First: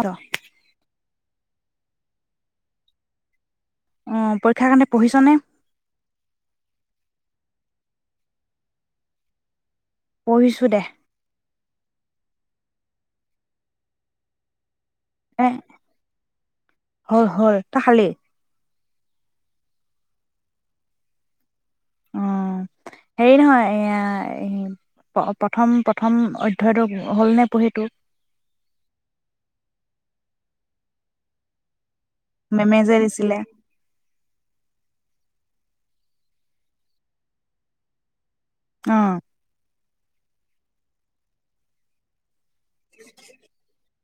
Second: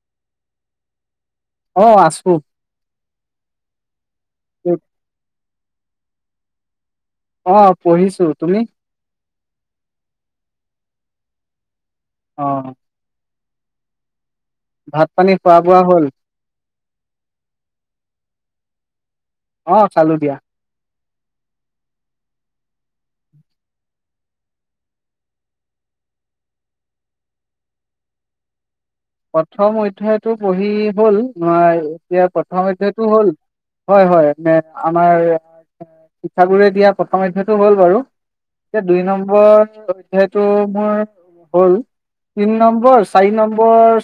অ' ৰহ। আহ আছু। অ' পৰীক্ষাৰ কাৰণে পঢ়িছনে? অ' পঢ়িছো তুমি? পঢ়িছোঁ দেহ। অ' ভাত পানী এ খোৱা বোৱা হ'ল হ'ল, হ'ল ত খালি? অ' খালো দিয়া। অ' হেৰি নহয় এয়া প্ৰথম, প্ৰথম অধ্যয়টো হ'লনে পঢ়িটো? প্ৰথম অধ্যায়তটো পঢ়ি হ'ল ন এতিয়া প্ৰথম মেমে যে অধ্যয়ায়টো হ'ল দিছিলে হয়, হয় ম আমাৰ। শিক্ষাগুৰুে দিয়া প্ৰথম অধ্যয়ো হ'ল বাৰু। এতিয়া অ দুই নম্বৰ অধ ত মোৰ হ'ল তিনি নম্বৰ, চাৰি নম্বৰ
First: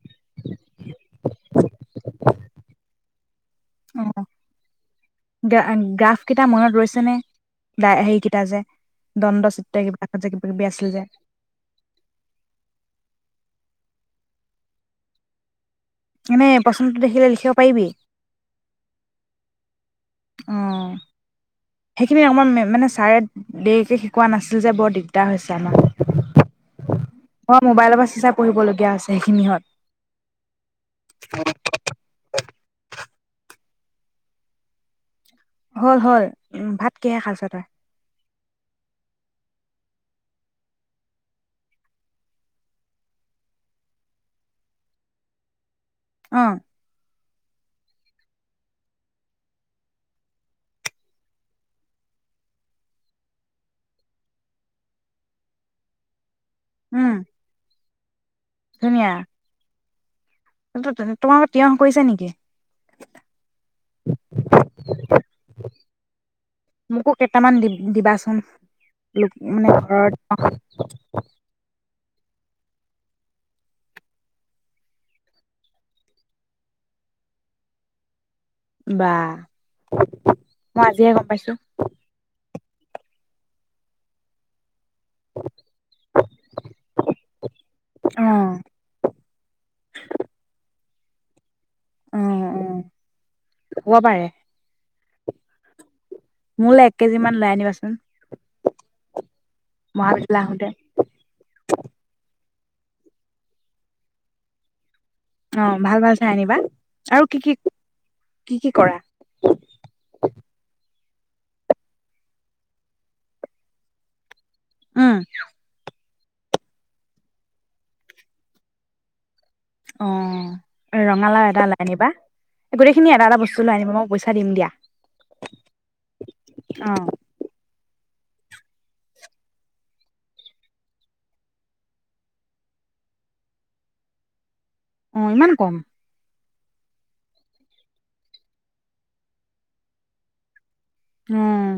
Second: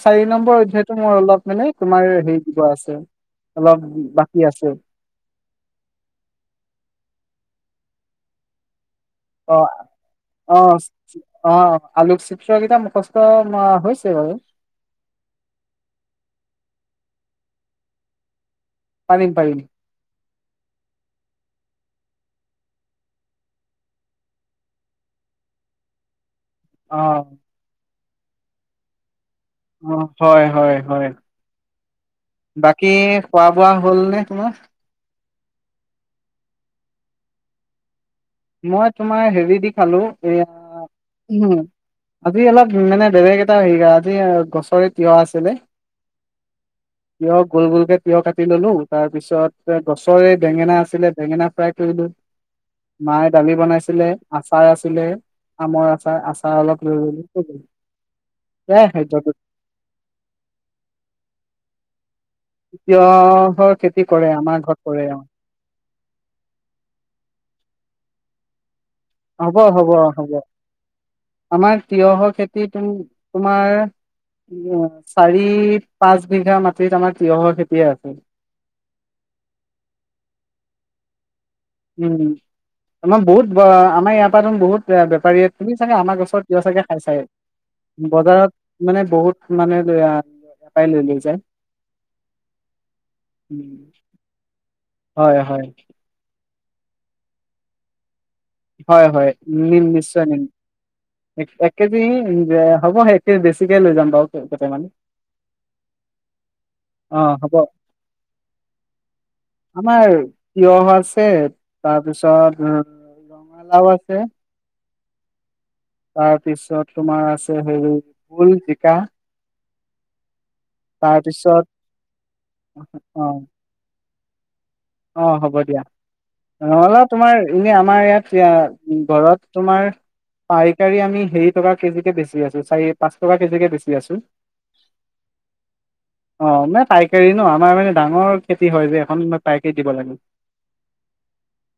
ম্বৰ হেইটো মোৰ অলপ মানে তোমাৰ হেৰি দিব আছে। অলপ অ' বাকী আছে গ গ্ৰাফ কেইটা মনত ৰৈছে নে? দা হেৰিকেইটা যে দণ্ড অ' চিত্ৰ কিবাত যে কিবা কিবি অ' আছিল যে অ' আলুক চিত্ৰ কেইটা মুখস্থ ন হৈছে বাৰু এনে পচন্দটো দেখিলে লিখিব পাৰিবি পাৰিম পাৰিম অ সেইখিনি অকমান মানে ছাৰে দেৰিকে শিকোৱা নাছিল যে বৰ দিগদাৰ হৈছে আমাৰ অ মোবাইলৰ পৰা চাই পঢ়িবলগীয়া হৈছে সেইখিনিহত অ হয় হয় হয় বাকি খোৱা বোৱা হ'ল নে তোমাৰ হল হল উ ভাত কিহে খাইছ তই মই তোমাৰ হেৰি দি খালো এয়া আজি অলপ মানে বেলেগ এটা হেৰি আজি গছৰে তিঁয়হ আছিলে অ কিয় গোল গোলকে তিয়হ কাটি ললো তাৰ পিছত গছৰে বেঙেনা আছিলে বেঙেনা ফ্ৰাই কৰিলো মায়ে দালি বনাইছিলে আচাৰ আছিলে আমৰ আচাৰ আচাৰ অ অলপ উম, লৈ তোমাৰত তিয়হ কৰিছে নেকি তিয়ৰ খেতি কৰে আমাৰ ঘৰত কৰে আৰু মোকো কেইটামান দি দিবাচোন লোক হব মানে হব ঘৰত হ'ব আমাৰ তিয় হক খেতি তুম তোমাৰ উ চাৰি পাঁচ বিঘা মাটিত আমাৰ তিয়হৰ খেতিয়ে আছে বা মই আজিহে গম পাইছো উম আমাৰ বহুত আমাৰ ইয়াৰ পৰাাত বহুত এ বেপাৰীয়ে তুমি চাগে আমাৰ গছৰ তিয় চাগে খাই চাই অ', বজাৰত মানে বহুত মানে পাইছে উ উ কব পাৰে হয় হয় মোলৈ এক কেজি ম লৈ আনিবাচোন হয় হয় নিম নিশ্চয় মহাবিললৈ নম আহোতে একেজিন হ'ব সেইে বেছিকে লৈ যাম বাৰু কেইটামানে অ ভাল ভাল চাই আনিবা আৰু অ', কি কি হ'ব কি কি কৰা আমাৰ তিয়হ আছে তাৰপিছত ৰঙালাও আছে উম তাৰপিছত তোমাৰ আছে হেৰি োল জিকা অ ৰঙালাও এটা তাৰপিছত লাই আনিবা গোটেইখিনি এটা অ'। এটা বস্তু লৈ আনিবা মই বৈ চাৰম দিয়া অ হ'ব দিয়া ন অলও অ', তোমাৰ এনে আমাৰ ইয়াত এতিয়া ঘৰত তোমাৰ পাইকাৰী আমি হেৰি টকা কেজিকে বেচি আছো চাৰি পাঁচ টকা কেজিকে বেছি আছো অ', ইমান কম? অ', মানে পাইকাৰী ন। আমাৰ মানে ডাঙৰ খেতি হয় যে, এখন [unintelligible] পাইকেৰীত দিব লাগে। হম।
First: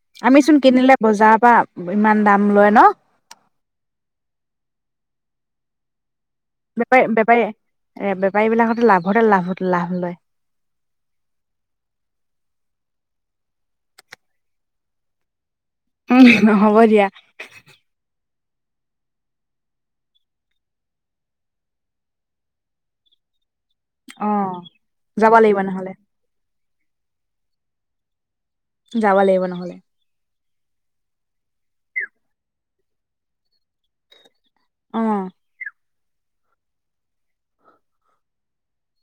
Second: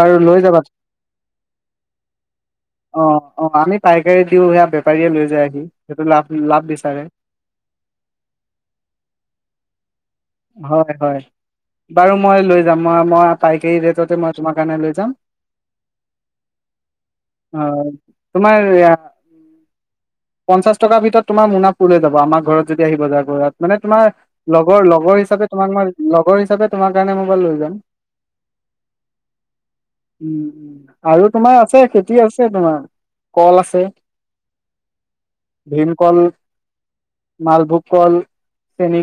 বাৰু লৈ যাবা। বজাৰৰ পৰা ইমান দাম লয় ন? অ', অ', আমি পাইকাৰী দিওঁ সেয়া, [unintelligible] [unintelligible] লৈ যায়হি। সেইটো লা বেপা-বেপাৰী এ, বেপাৰী বিলাকহঁতে, লাভতে লাভ-লাভ লয়। হয়, হয়। বাৰু মই লৈ যাম। মই-মই পাইকাৰী ৰেটতে, মই তোমাৰ কাৰণে লৈ যাম। উম, নহ'ব দিয়া। অ তোমাৰ, পঞ্চাশ টকাৰ ভিতৰত তোমাৰ মোনা ফোল যাব, আমাৰ ঘৰত যদি আহি বজাৰ কৰা। মানে, তোমাৰ অ' লগৰ লগ লগৰ যাব হিচাপে লাগিব তোমাক। নহ'লে মই লগৰ হিচাপে তোমাৰ কাৰণে মোবাইল লৈ যাম যাব লাগিব, নহ'লে উম, আৰু তোমাৰ আছে। খেতি আছে, তোমাৰ কল আছে অ'। ভীমকল, মালভোগ কল, চেনি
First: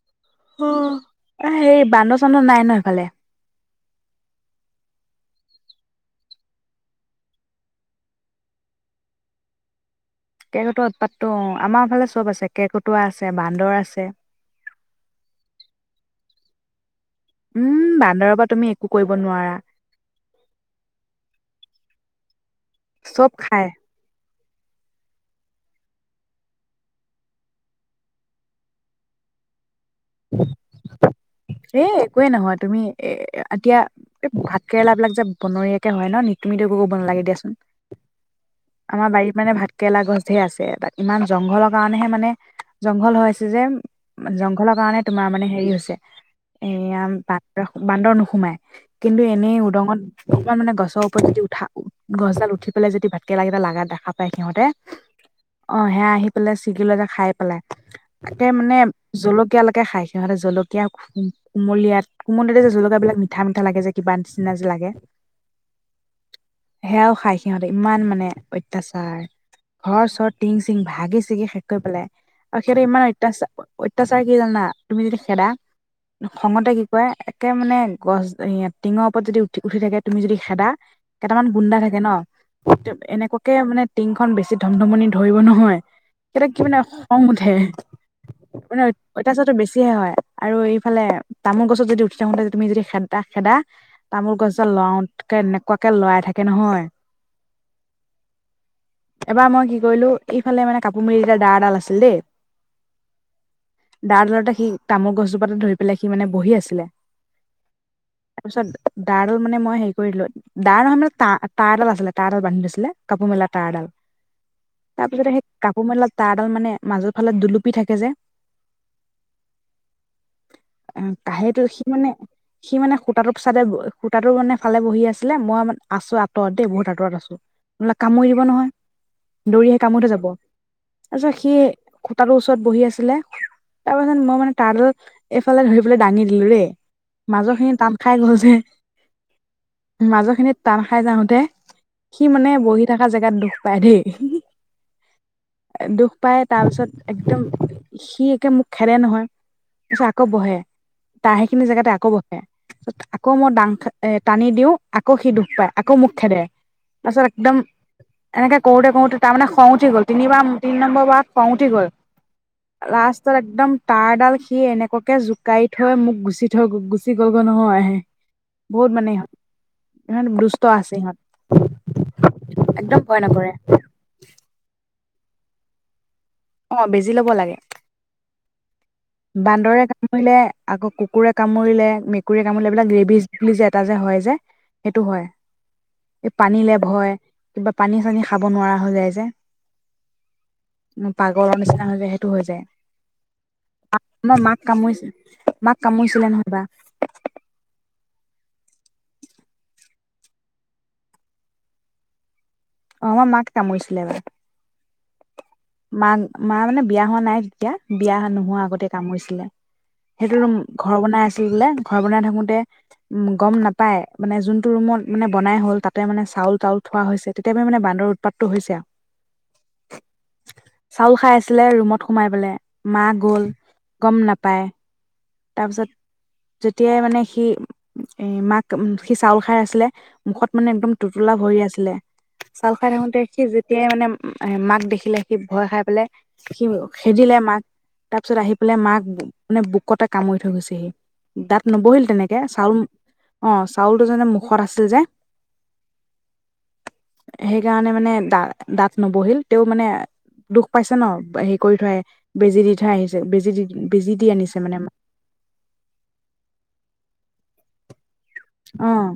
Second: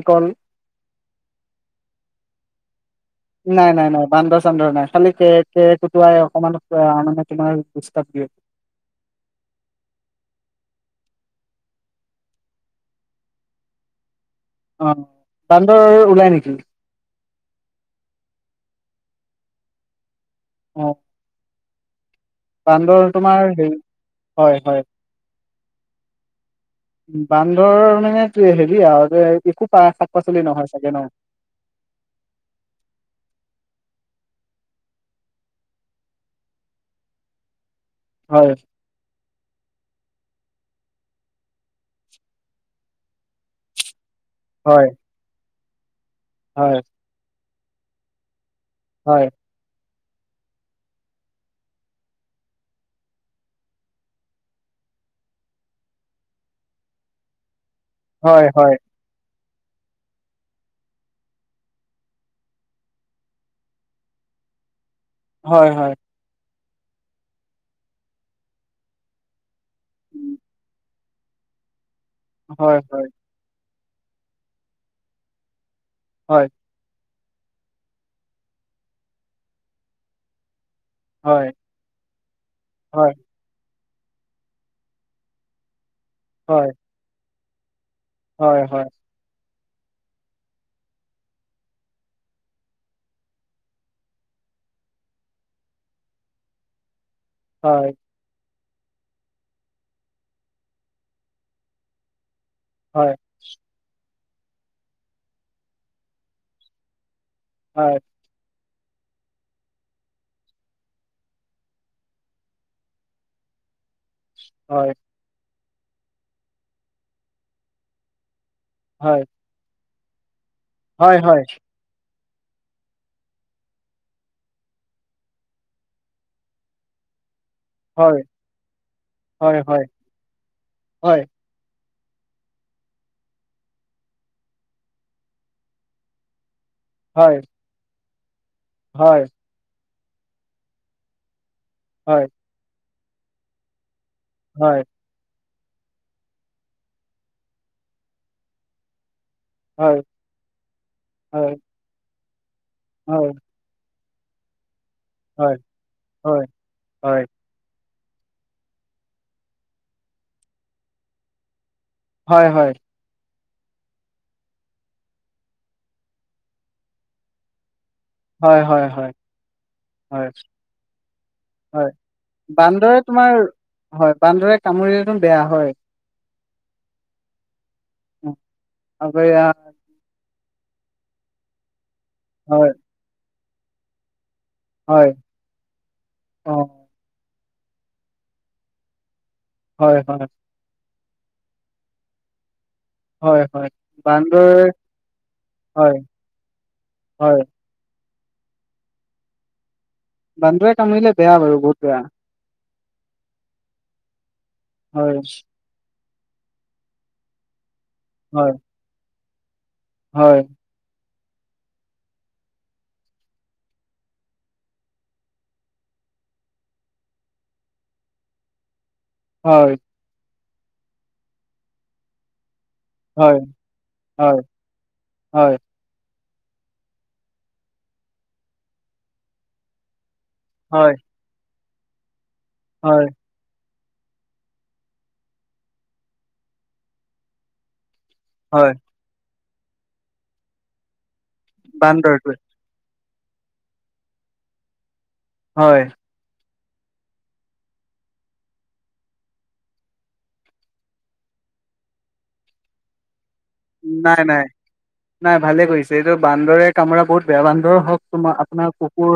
হা এ, হেৰি, বান্দৰ-চান্দৰ নাই ন সেইফালে? নাই, নাই, নাই। বান্দৰ-চান্দৰ নাই। খালি কেৰ, কেৰ-কুটুৱাই অকণমান [unintelligible] আৰু মানে, তোমাৰ ডিষ্টাৰ্ব দিয়ে। কেৰ-কুটুৱা উৎপাতটো। অ', আমাৰ এইফালে চব আছে। কেৰ-কুটুৱা আছে, বান্দৰ আছে অ', বান্দৰ ওলাই নেকি? উম, বান্দৰৰ পৰা তুমি একো কৰিব নোৱাৰা। অ'। বান্দৰ চব তোমাৰ খাই হেৰি হয়, হয়। বান্দৰ, মানে, হেৰি আৰু যে একো শাক পাচলি নহয় চাগে ন এ, একোৱেই নহয়। তুমি এ, এতিয়া এই ভাত কেৰেলাবিলাক যে বনৰীয়াকৈ হয় ন। নি, তুমিটো একো কৰিব নালাগে দিয়াচোন। হয় আমাৰ বাৰীত, মানে, ভাত কেৰেলা গছ আছেহে আছে। তাত ইমান জংঘলৰ কাৰণেহে, মানে, জংঘল হৈ আছে যে। জং হয় কাৰণে তোমাৰ মানে হেৰি হৈছ এ হয় আম ৰস বান্দৰ নোসোমায়। কিন্তু হয়, এনেই উদঙত অকমান মানে গছৰ ওপৰত যদি উঠা গছডাল উঠি পেলাই যদি ভাতকেৰেলা লগা দেখা পায় সিহঁতে অ', সেয়া আহি পেলাই ছিগি লৈ যায় খাই পেলাই। হয়, তাকে হয়, মানে জলক খাই সিহঁতে জলকীয়া কুমলীয়াত কুমলীয়াতে যে, জলকীয়াবিলাক মিঠা, মিঠা লাগে যে, কিবা নিচিনা লাগে। হয়, হয়। সেয়াও খাই সিহঁতে, ইমান মানে অত্যাচাৰ। ঘৰ চৰ টিং চিং ভাগি ছিগি শেষ কৰি পেলাই। হয়, [unintelligible] ইমান হয়, [unintelligible] [unintelligible] তুমি যদি খেদা হয়, খঙতে কি কয় কে মানে গছ হেয়া টিঙৰ ওপৰত যদি উঠি - উঠি থাকে তুমি যদি খেদা কেটামান হয়, গুণ্ডা থাকে ন, [unintelligible] হয়, এনেকুৱাকে মানে টিং খন বেছি ধমধমনি ধৰিব নহয় [unintelligible] কি হয়, মানে [unintelligible] হয়, [unintelligible] মানে হয়, [unintelligible] [unintelligible] [unintelligible] হয় আৰু এইফালে তামোল গছত যদি উঠি থাকুনতে যদি তুমি যদি খেদা - খেদা, তামোল গছডাল লৰাওতকে এনেকুৱাকে লৰাই থাকে নহয় হয়। এবাৰ মই কি কৰিলো, এইফালে মানে কাপোৰ মেলি দিয়া ডাৰ ডাল আছিল দেই হয়। [unintelligible] সি তামোল গছজোপাতে ধৰি পেলাই সি মানে বহি আছিলে। হয়। পিছত ডাৰ ডাল মানে মই হেৰি কৰি দিলোঁ। ডাৰ নহয় মানে তা - তাৰ এডাল আছিলে, তাৰডালত বান্ধি থৈছিলে, কাপোৰ মেলা তাৰ এডাল। [unintelligible] কাপোৰ মেলা তাৰডাল মানে মাজৰ ফালে দুলুপি থাকে যে। হয়। [unintelligible] হয়, হয়, হয়, সি মানে সি মানে সূতাটোক চাদে [unintelligible] সূতাটো মানে ফালে বহি আছিলে, মই মানে আছো আঁতৰত দেই বহুত আঁতৰত আছো। [unintelligible] হয়, কামুৰি দিব নহয়, হয়, দৌৰি আহে [unintelligible] যাব। তাৰ পিছত সি খুটাটোৰ ওচৰত বহি আছিলে, [unintelligible] [unintelligible] মই মানে তাৰডাল এইফালে লৈ পেলাই দাঙি দিলো ৰে মাজৰ খিনি টান খাই গ'ল যে হয়। মাজৰ খিনিত টান খাই যাওঁতে হয়, হয়, হয়, হয়, হয়, হয়, হয়, হয়, হয়, সি মানে বহি থাকা জেগাত দুখ পায় দেই। হয়। দুখ পাই তাৰপিছত একদম সি একে মোক খেদে নহয়। হয়, পিছে আকৌ বহে, তাৰ হয়, সেইখিনি জেগাতে আকৌ বহে। আকৌ হয়, মই ডাং [unintelligible] এ টানি দিওঁ। আকৌ সি দুখ হয়, পায়, আকৌ মোক খেদে তাৰপাছত একদম এনেকে কৰোঁতে কৰোঁতে তাৰমানে খং উঠি গ'ল। তিনিবাৰ তিনি নম্বৰ বাৰত খং উঠি গ'ল। হয়-হয়। তাৰপিছত একদম তাঁৰ ডাল সি এনেকুৱাকে জোকাৰি থৈ মোক গুচি থৈ গুচি গ'লগৈ নহয়। হয় বহুত মানে ইহঁত ইহঁত দুষ্ট আছে ইহঁত হয়-হয়-হয়-হয় বান্দৰে একদম ভয় তোমাৰ নকৰে হয় বান্দৰে কামোৰি ম বেয়া হয়। অঁ বেজি ল'ব লাগে। উম, আকৌ এয়া বান্দৰে কামুৰিলে আকৌ কুকুৰে কামুৰিলে। মেকুৰীয়ে হয়, কামুৰিলে এইবিলাক ৰেবিজ [unintelligible] জে এটা যে হয় যে। সেইটো হয়, এই অ', পানী লেপ হয়। কিবা পানী চানী খাব নোৱাৰা হৈ যায় যে। হয়-হয়। পাগলৰ নিচিনা হৈ যায় সেইটো হৈ যায়। হয়-হয়। মাৰ মাক কামুৰিছ মাক হয়, কামুৰিছিলে নহয় হয়। এবা বান্দৰে কামুৰিলে বেয়া বাৰু বহুত বেয়া। অঁ আমাৰ মাক কামুৰিছিলে এবাৰ। হয়। মা-মা মানে বিয়া হোৱা নাই তেতিয়া। বিয়া হয় নোহোৱা আগতে কামুৰিছে [unintelligible] সেইটো হয় [unintelligible] ঘৰ বনাই আছে [unintelligible] ঘৰ বনাই থাকোতে উম গম নাপাই, মানে যোনটো ৰুমত মানে বনাই হ'ল তাতে মানে চাউল তাউল থোৱা হৈছে তেতিয়াপৰা মানে বান্দৰ উৎপাতটো হৈছে আৰু। হয়। চাউল খাই আছিলে ৰুমত সোমাই পেলে। মা হয় গ'ল গম হয় নাপায়। হয় তাৰপিছত যেতিয়াই মানে সি এ মাক সি চাউল খাই আছিলে মুখত মানে একদম হয় টুটোলা হৈ আছে লে। চাউল খাই হয় থাকোতে সি যে তেতিয়াই মানে মাক দেখিলে, সি ভয় খাই পেলাই সি খেদিলে মাক। তাৰ পিছত আহি হয় পেলাই মাক মানে বুক কতে কামুৰি থৈ গৈছেহি। দাঁত নবহিল বান্দৰটোৱে তেনেকে চাউল অ', চাউলটো যে, মুখত আছিল যে হয়। সেইকাৰণে মানে দা দাঁত নবহিল তেওঁ মানে দুখ পাইছে ন হেৰি কৰি থয় বেজি দি থৈ আহিছ বেজী দি বেজী নাই দি নাই আনিছ নাই ভালে কৰিছে এইটো বান্দৰে কামোৰা বহুত বেয়া বান্দৰ হওঁক অ',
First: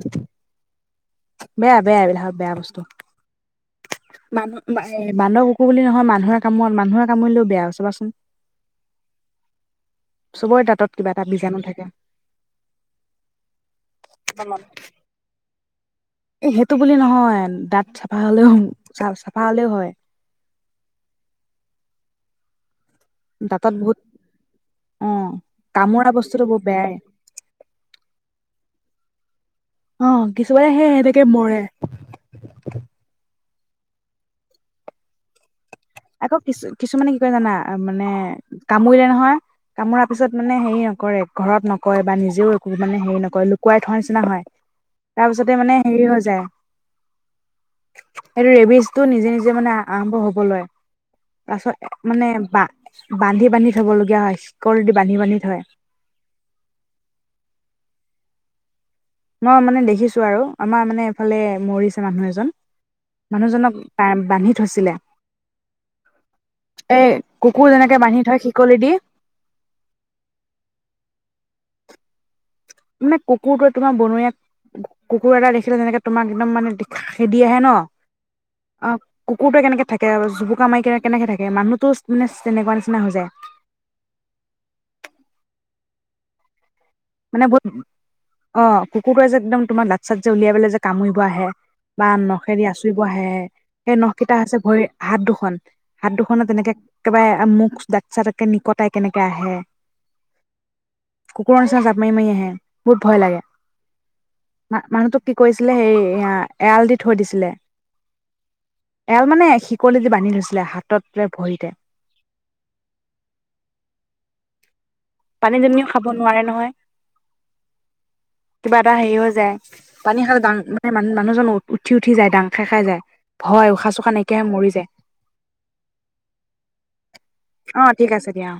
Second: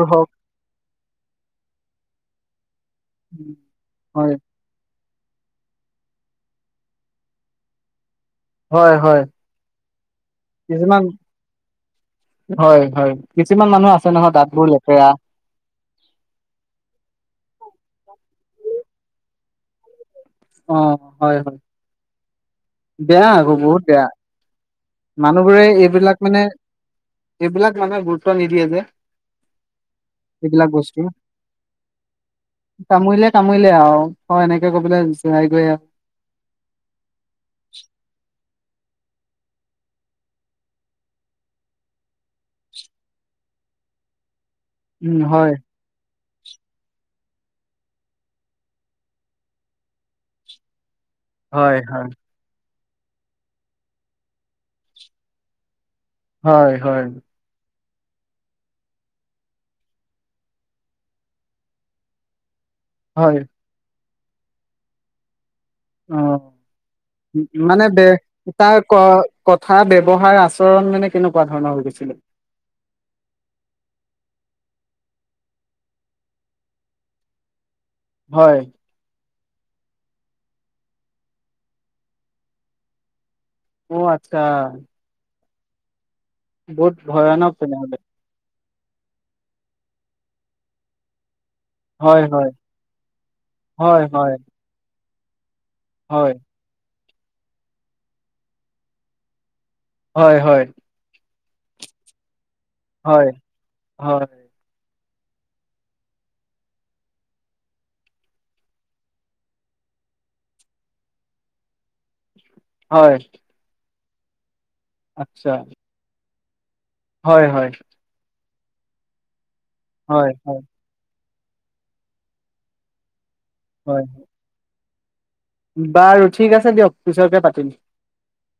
বেয়া, বেয়া এইবিলাকত বেয়া বস্তু উম, হয় মানুহ এ বান্দৰ, কুকুৰ বুলি নহয়, মানুহৰ কামোৰা মানুহৰ কামোৰিলেও বেয়া‌ চাবাচোন হয়, হয়। চবৰে দাঁতত কিছুমান কিবা এটা বীজাণু থাকে হয়, হয় কিছুমান মানুহ আছে নহয়, দাঁতবোৰ লেতেৰা এ সেইটো বুলি নহয়, দাঁত চাফা হ'লেও চ চাফা হ'লেও হয়। অ', হয়, হয় বেয়া আকৌ বহুত বেয়া অ মানুহবোৰে কামোৰা এইবিলাক মানে বস্তুটো বহুত বেয়াই এইবিলাক মানুহে গুৰুত্ব নিদিয়ে যে। অ', কিছুমানে এইবিলাক সেই বস্তু সেনেকে মৰে। কামোৰিলে আৰু হয়, এনেকে কৈ পেলাই [unintelligible] আকৌ কিছু কিছুমানে কি কয় জানা? মানে কাপ কামুৰিলে নহয়, কামোৰা পিছত মানে হেৰি নকৰে ঘৰত নকৰে বা নিজেও একো মানে হেৰি নকৰে লুকুৱাই থোৱাৰ নিচিনা হয়। উম হয় তাৰপিছতে মানে হেৰি হৈ সেইটো ৰেবিজটো নিজে, নিজে মানে আৰম্ভ হ'ব লয়। হয় তাৰপিছত হয় মানে বা বান্ধি বান্ধি থবলগীয়া হয়, শিকলি দি বান্ধি, বান্ধি থয়। হয়, হয়। মই মানে দেখিছো আৰু আমাৰ মানে এফালে মৰিছে মানুহ এজন। হয় মানুহজনক বান্ধি থৈছিলে অ এই কুকুৰ মানে যেনেকে বান্ধি থয় তাৰ শিকলিদি কথা ব্যৱহাৰ আচৰণ মানে কেনেকুৱা ধৰণৰ হৈ গৈছে? [inaudible] মানে কুকুৰটোৱে তোমাৰ বনৰীয়া কুকুৰ এটা দেখিলে যেনেকে তোমাক একদম মানে খেদি আহে ন হয়। অ কুকুৰটোৱে কেনেকে থাকে জুপুকা মাৰি কেনে কেনেকে থাকে মানুহতো মানে তেনেকুৱা নিচিনা হৈ যায়। অ আচ্ছা বহুত মানে ভয়ানক বহুত তেনেহলে। অ কুকুৰটোৱে যে একদম তোমাৰ দাত চাট যে উলিয়াই পেলাই‌ যে কামুৰিব আহে বা হয় হয় নখেদি আচুৰিব আহে সেই হয় নখ হয় কেইটা আছে ভৰি হাত দুখন হাত হয় দুখনত তেনেকে একবাৰে মুখ ডাকচাে নিকটাই কেনেকে আহে হয় হয় কুকুৰ চ ময়ময়ে বহুত ভয় হয় লাগে হয় ম মানুহটোো কি কৰিছিলে সেই এ এৰাল দি থৈ দিছিলে এৰাল মানে শিকল দি বান্ধি থৈছিলে হাতত ভৰিতে হয় আচ্ছা পানীজনিও খাব নোৱাৰে নহয় হয় হয় কিবা এটা হেৰি হৈ যায় পানী হয় খালা হয় মানে মান মানুহজন উ উঠি উঠি যায় দাং খাই খাই যায় ভয় উশাহ হয় চোশা নাইকিয়াহে মৰি যায় বাৰু ঠিক আছে দিয়ক পিছচকে পাতিম অ ঠিক আছে দিয়া অ